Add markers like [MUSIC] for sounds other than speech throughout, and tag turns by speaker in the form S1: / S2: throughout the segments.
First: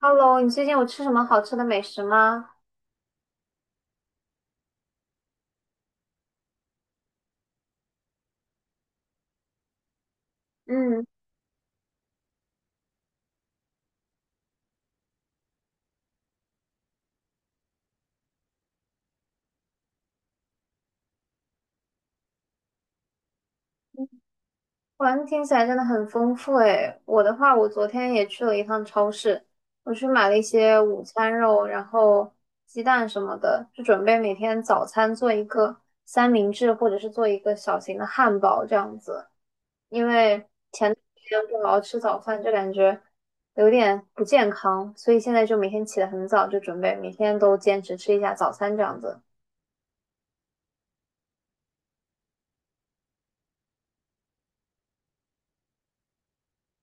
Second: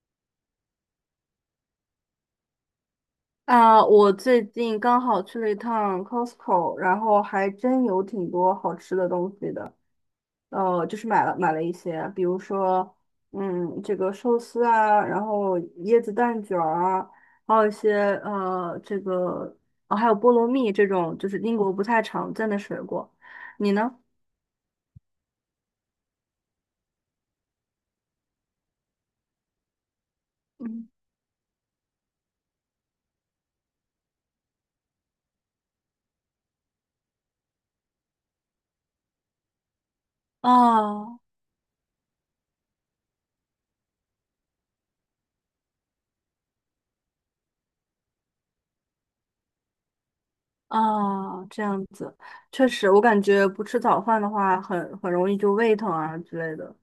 S1: Hello，你最近有吃什么好吃的美食吗？
S2: 啊，我最近刚好去了一趟 Costco，然后还真有挺多好吃的东西的。就
S1: 嗯，
S2: 是买了一些，比如说，嗯，这个寿司啊，然后椰子蛋卷儿啊，还有一些这个哦，还有菠萝蜜这种，就是英国不太常见的水果。你呢？
S1: 哇，听起来真的很丰富诶。我的话，我昨天也去了一趟超市，我去买了一些
S2: 嗯，
S1: 午餐肉，然后鸡蛋什么的，就准备每天早餐做一个三明治，或者是做一个小型的汉堡这样子。因为前段
S2: 啊
S1: 时间不好好吃早饭，就感觉有点不健康，所以现在就每天起得很早，就准备每天都坚持吃一下早餐这样子。
S2: 哦，这样子，确实，我感觉不吃早饭的话很容易就胃疼啊之类的。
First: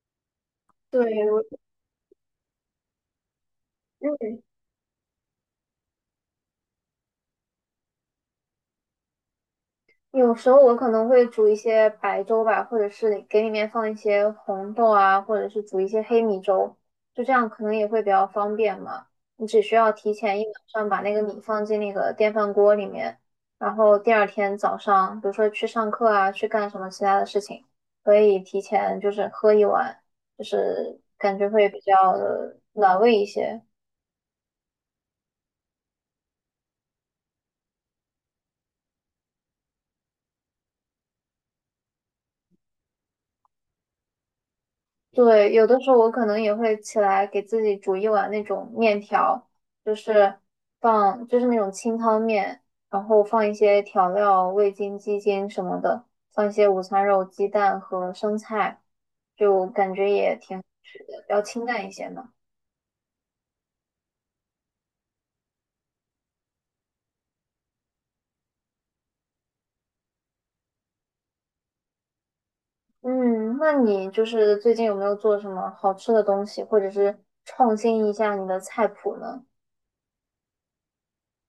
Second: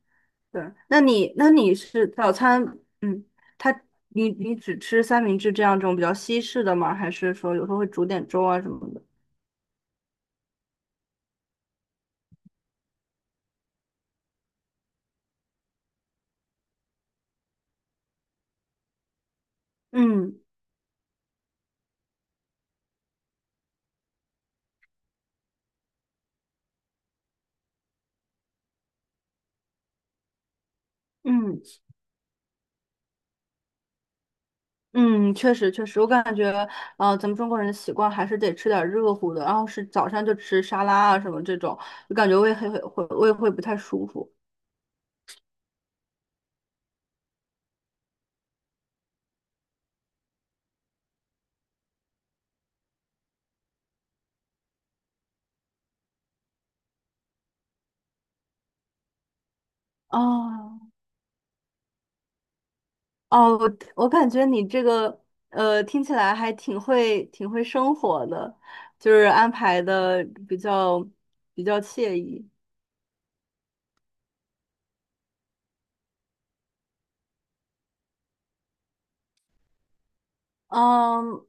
S2: 对，那
S1: 对，
S2: 你
S1: 我
S2: 那你是早餐，嗯，他你
S1: 嗯。
S2: 你只吃三明治这种比较西式的吗？还是说有时候会煮点粥啊什么的？
S1: 有时候我可能会煮一些白粥吧，或者是给里面放一些红豆啊，或者是煮一些黑米粥，就这样可能也会比较方便嘛。你只需要提
S2: 嗯
S1: 前一晚上把那个米放进那个电饭锅里面，然后第二天早上，比如说去上课啊，去干什么其他的事情，可以提前就是喝一碗，就是感觉
S2: 嗯
S1: 会比较的暖胃一些。
S2: 嗯，确实，我感觉咱们中国人的习惯还是得吃点热乎的，然后是早上就吃沙拉啊什么这种，就感觉胃会不太舒服。
S1: 对，有的时候我可能也会起来给自己煮一碗那种面条，就是放就是那种清汤面，然后放一些调料、味精、鸡精什么的，放一些午餐肉、鸡蛋和生菜，就感觉也挺好
S2: 哦
S1: 吃的，比较清淡一些嘛。
S2: 哦，我感觉你这个听起来还挺会生活的，就是安排的比较比较惬意。
S1: 嗯，那你就是最近有没有做什么好吃的东西，或者是创新一下你的菜谱呢？
S2: 嗯，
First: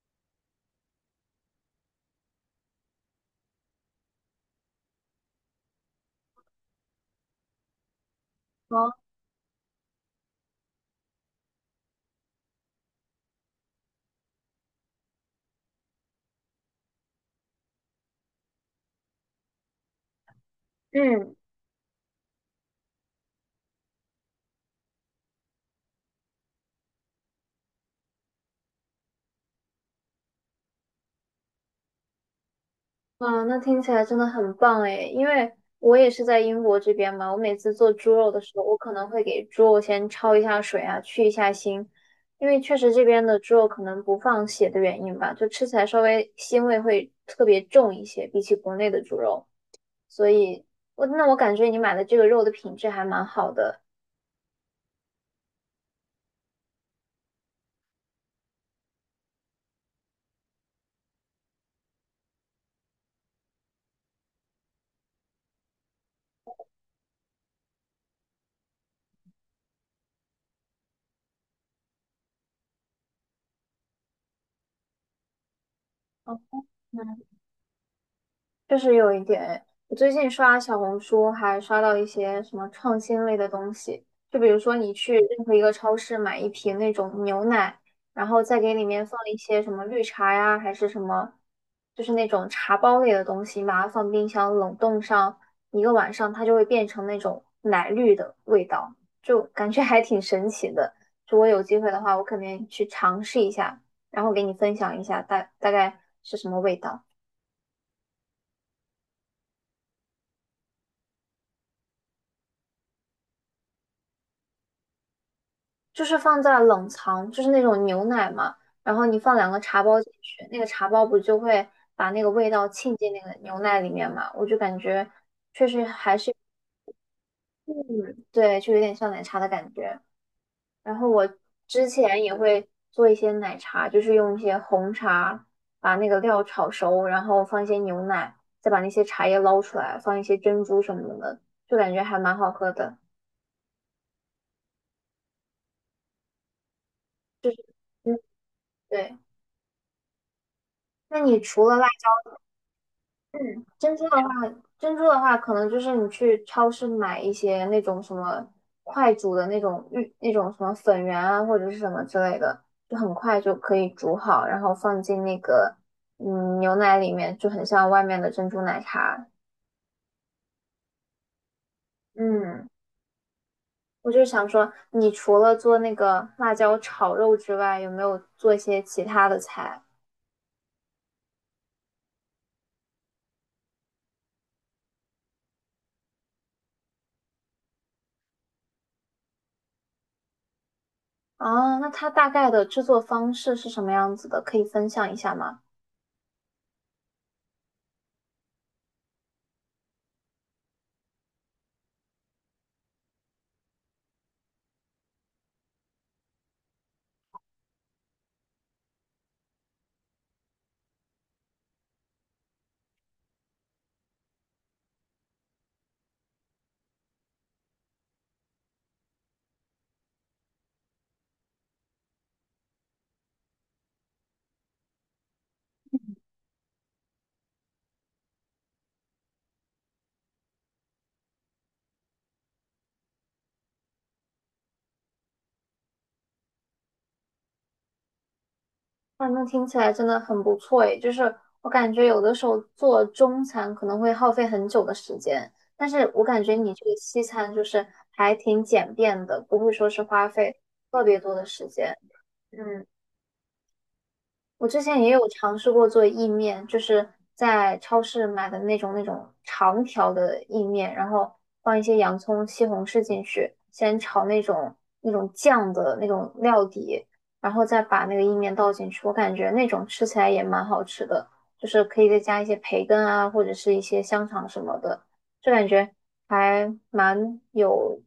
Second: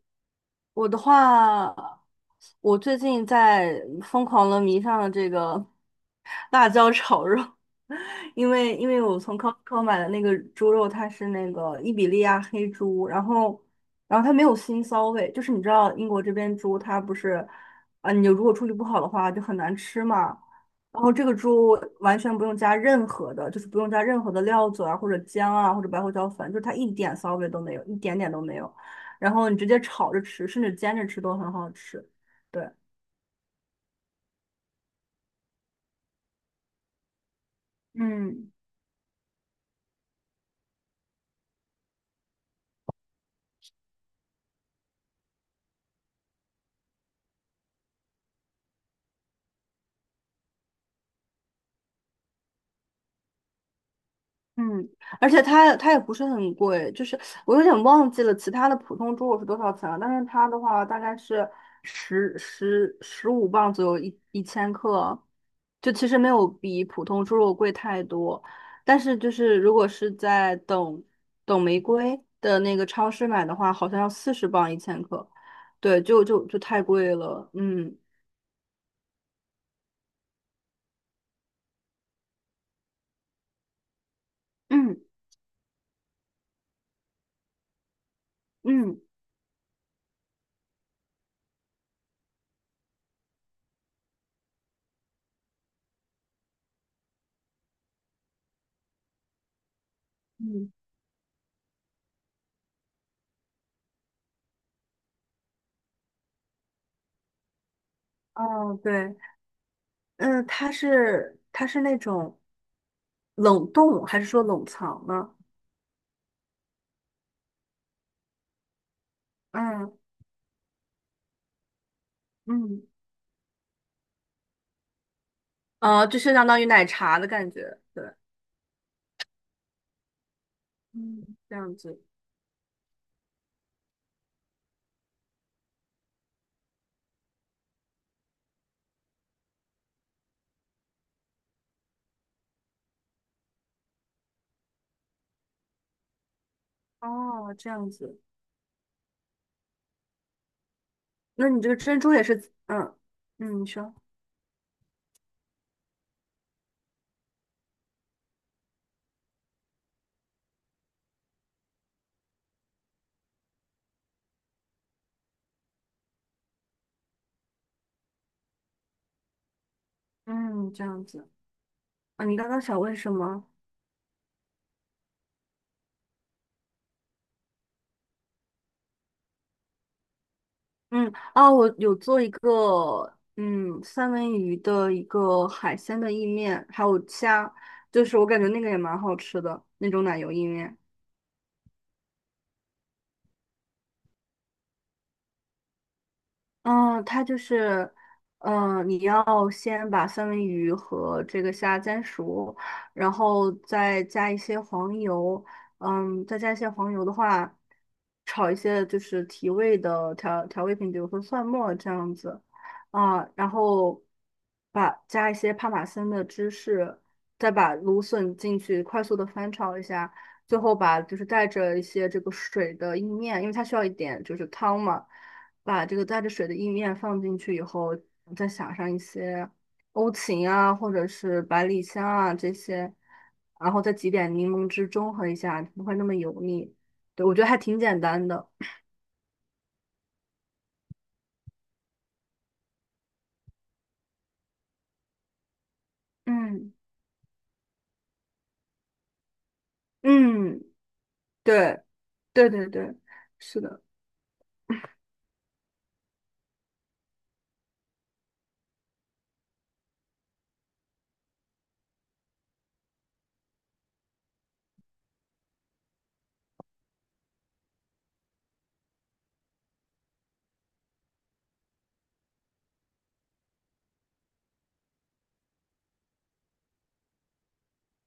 S2: 我的话，我最近在疯狂的迷上了这个 [LAUGHS] 辣椒炒肉，[LAUGHS] 因为因
S1: 哦，
S2: 为我从 Costco 买的那个猪肉，它是那个伊比利亚黑猪，然后然后它没有腥骚味，就是你知道英国这边猪它不是啊，你如果处理不好的话就很难吃嘛。然后这个
S1: 嗯。
S2: 猪完全不用加任何的，就是不用加任何的料酒啊，或者姜啊，或者白胡椒粉，就是它一点骚味都没有，一点点都没有。然后你直接炒着吃，甚至煎着吃都很好吃。对，
S1: 啊，那听起来真的很棒诶，因为我也是在英国这边嘛，我每次做猪肉的
S2: 嗯
S1: 时候，我可能会给猪肉先焯一下水啊，去一下腥，因为确实这边的猪肉可能不放血的原因吧，就吃起来稍微腥味会特别重一些，比起国内的猪肉，所以我那我感觉你买的这个肉的品质还蛮好的。
S2: 嗯，而且它也不是很贵，就是我有点忘记了其他的普通猪肉是多少钱了，但是它的话大概是十五磅左右一千克，就其实没有比普通猪肉贵太多，但是就是如果是在等玫瑰的那个超市买的话，好像要四十磅一千克，对，就
S1: 哦，
S2: 太贵了，嗯
S1: 确实有一点诶。我最近刷小红书，还刷到一些什么创新类的东西，就比如说你
S2: 嗯
S1: 去任何一个超市买一瓶那种牛奶，然后再给里
S2: 嗯。
S1: 面放一些什么绿茶呀，还是什么，就是那种茶包类的东西，把它放冰箱冷冻上一个晚上，它就会变成那种奶绿的味道，就感觉还挺神奇
S2: 嗯。
S1: 的。就我有机会的话，我肯定去尝试一下，然后给你分享一下大概是什么味道。
S2: 哦，对，嗯，它是那种冷冻还是说冷藏呢？
S1: 就是放在冷藏，就是那种牛奶嘛，然后你放两个茶
S2: 嗯
S1: 包进去，那个茶包不就会把那个味道
S2: 嗯，
S1: 沁进那个牛奶里面嘛？我就感觉，
S2: 就是相当于奶茶的感觉，对，
S1: 嗯，对，就有点像奶茶的感觉。然后我
S2: 嗯，这样
S1: 之
S2: 子，
S1: 前也会做一些奶茶，就是用一些红茶把那个料炒熟，然后放一些牛奶，再把那些茶叶捞出来，放一些珍珠什么的，就感觉还蛮好喝的。就
S2: 哦，
S1: 是，
S2: 这样
S1: 嗯，
S2: 子，
S1: 对。那你
S2: 那你
S1: 除
S2: 这
S1: 了
S2: 个珍珠也是，嗯
S1: 嗯，
S2: 嗯，你说，
S1: 珍珠的话，可能就是你去超市买一些那种什么快煮的那种玉那种什么粉圆啊，或者是什么之类的，就很快就可以煮好，然后放进那个嗯牛奶里面，就很像外面的珍珠奶茶。
S2: 嗯，这样子，啊，你刚刚
S1: 嗯，
S2: 想问什么？
S1: 我就想说，你除了做那个辣椒炒肉之外，有没有做一些其他的菜？
S2: 嗯，啊，我有做一个，嗯，三文鱼的一个海鲜的意面，还有虾，就是我感觉那个也蛮好吃的那种奶油意面。
S1: 哦，那它大概的制作方式是什么样子的？可以分享一下吗？
S2: 嗯，它就是，嗯，你要先把三文鱼和这个虾煎熟，然后再加一些黄油，嗯，再加一些黄油的话，炒一些就是提味的调味品，比如说蒜末这样子，啊，然后把加一些帕玛森的芝士，再把芦笋进去，快速的翻炒一下，最后把就是带着一些这个水的意面，因为它需要一点就是汤嘛。把这个带着水的意面放进去以后，再撒上一些欧芹啊，或者是百里香啊这些，然后再挤点柠檬汁中和一下，不会那么油腻。对，我觉得还挺简单的。
S1: 哇，那听起来真的很不错诶，就是我感觉有的时候做中餐可能会耗费很久的时间，但是我感觉
S2: 嗯
S1: 你这个西餐就是还挺简便的，不会说是花费
S2: 嗯，
S1: 特别多的时
S2: 对
S1: 间。
S2: 对对
S1: 嗯，
S2: 对，是的。
S1: 我之前也有尝试过做意面，就是在超市买的那种长条的意面，然后放一些洋葱、西红柿进去，先炒那种酱的那种料底，然后再把那个意面倒进去。我感觉那种吃起来也蛮好吃的，就是可以再加一些培根啊，或者是一些香肠什么的，就感觉还蛮有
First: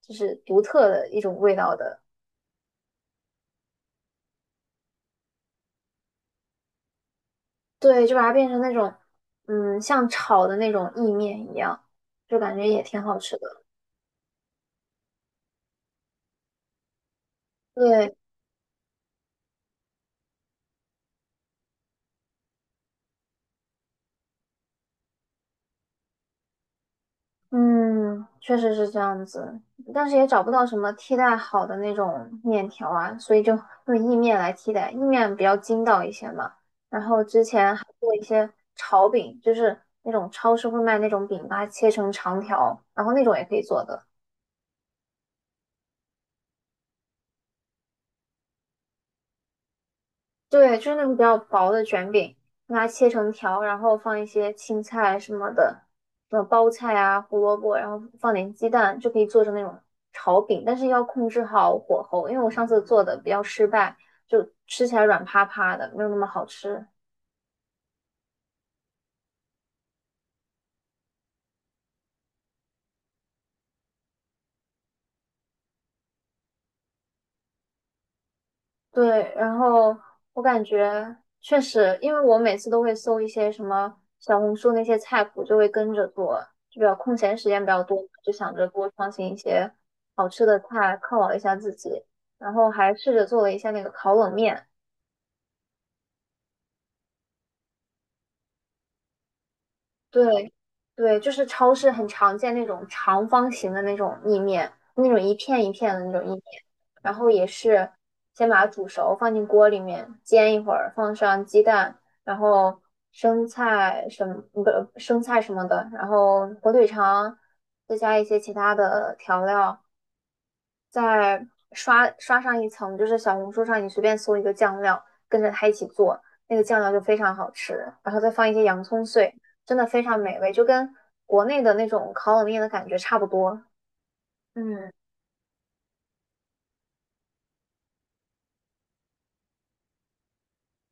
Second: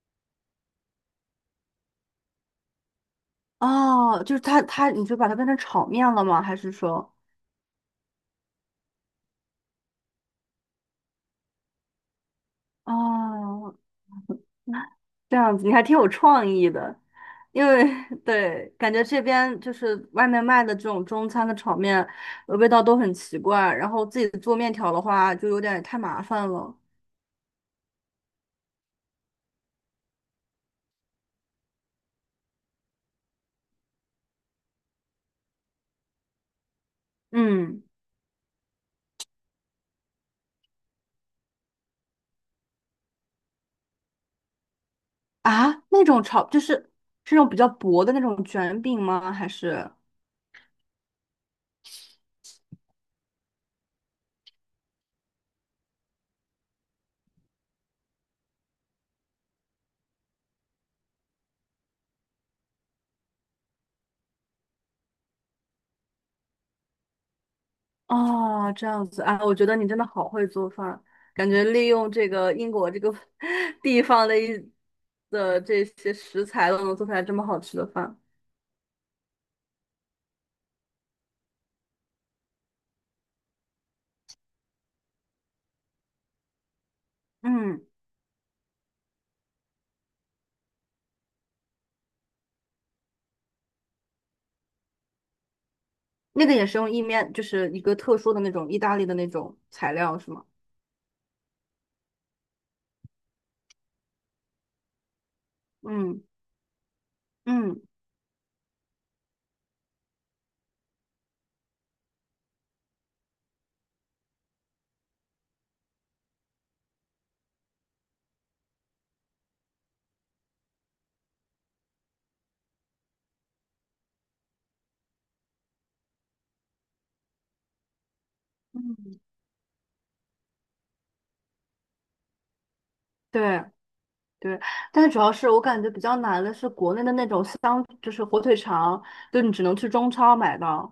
S1: 就是独特的一种味道的。
S2: 哦，就是它，你就把它变成炒面了吗？还是说，
S1: 对，就把它变成那种，嗯，像炒的那种意面一样，就感觉也挺好吃的。
S2: 哦这样子你还挺有创意的，因为
S1: 对，
S2: [LAUGHS] 对，感觉这边就是外面卖的这种中餐的炒面，呃味道都很奇怪，然后自己做面条的话就有点太麻烦了。
S1: 嗯，确实是这样子，但是也找不到什么替代好的那种面条啊，所以就用意面来替代，意面比较筋道一些嘛。然后之前
S2: 嗯，
S1: 还做一些炒饼，就是那种超市会卖那种饼，把它切成长条，然后那种也可以做的。
S2: 啊，那种炒就是是那种比较薄的那种卷饼吗？还是？
S1: 对，就是那种比较薄的卷饼，把它切成条，然后放一些青菜什么的，什么包菜啊、胡萝卜，然后放点鸡蛋，就可以做成那种炒饼。但是要控制好火候，因为我上次做的比较失败，就吃起来软趴趴的，没有那么好吃。
S2: 哦，这样子啊，我觉得你真的好会做饭，感觉利用这个英国这个 [LAUGHS] 地方的一的这些食材都能做出来这么好吃的饭。
S1: 对，然后我感觉确实，因为我每次都会搜一些什么小红书那些菜谱，就会跟着做，就比较空闲时间比
S2: 嗯。
S1: 较多，就想着多创新一些好吃的菜犒劳一下自己。然后还试着做了一下那个烤冷面，
S2: 那个也是用意面，就是一个特殊的那种意大利的那种材料，是吗？
S1: 对，对，就是超市很常见那种长方形的那种意面，那种一片一片的那
S2: 嗯
S1: 种意面，然后也
S2: 嗯
S1: 是先把它煮熟，放进锅里面煎一会儿，放上鸡蛋，然后生菜什么，不，生菜什么的，然后火腿肠，再加一些其他的调料，再刷上一层，就是小红书上你随便搜一个酱料，跟着它一起做，那个酱料就非常好吃，然后再放一些洋葱
S2: 嗯，
S1: 碎，真的非常美味，就跟国内的那种烤冷面的感觉差不多。
S2: 对对，
S1: 嗯，
S2: 但是主要是我感觉比较难的是国内的那种香，就是火腿肠，就你只能去中超买到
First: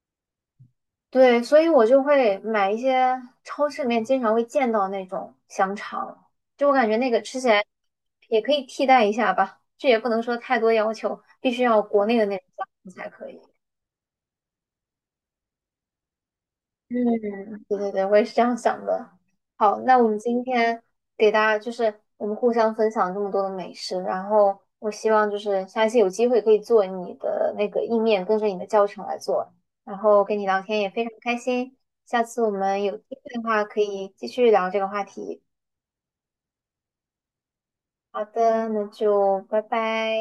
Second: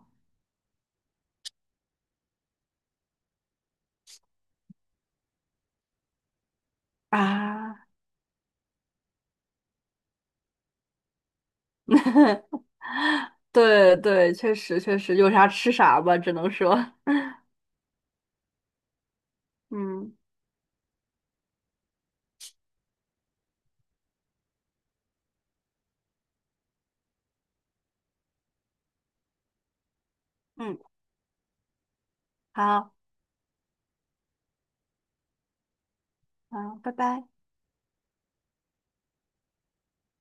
S1: 对，所以我就会买一些超市里面经常会见到那种香肠，就我感觉那个吃起来
S2: 啊。
S1: 也可以替代一下吧，这也不能说太多要求，必须要国内的那种香
S2: [LAUGHS]
S1: 肠才可以。
S2: 对对，确实，有啥吃啥吧，只能说，
S1: 嗯，对对对，我也是这样想的。
S2: [LAUGHS]
S1: 好，那我
S2: 嗯
S1: 们今天给大家就是我们互相分享这么多的美食，然后我希望就是下一次有机会可以做你的那个意面，跟着你的教程来做。然后跟你聊
S2: 嗯，
S1: 天也非常开心，下次我们
S2: 好
S1: 有机会的话可以继续聊这个话题。
S2: 好，拜拜。
S1: 好的，那就拜拜。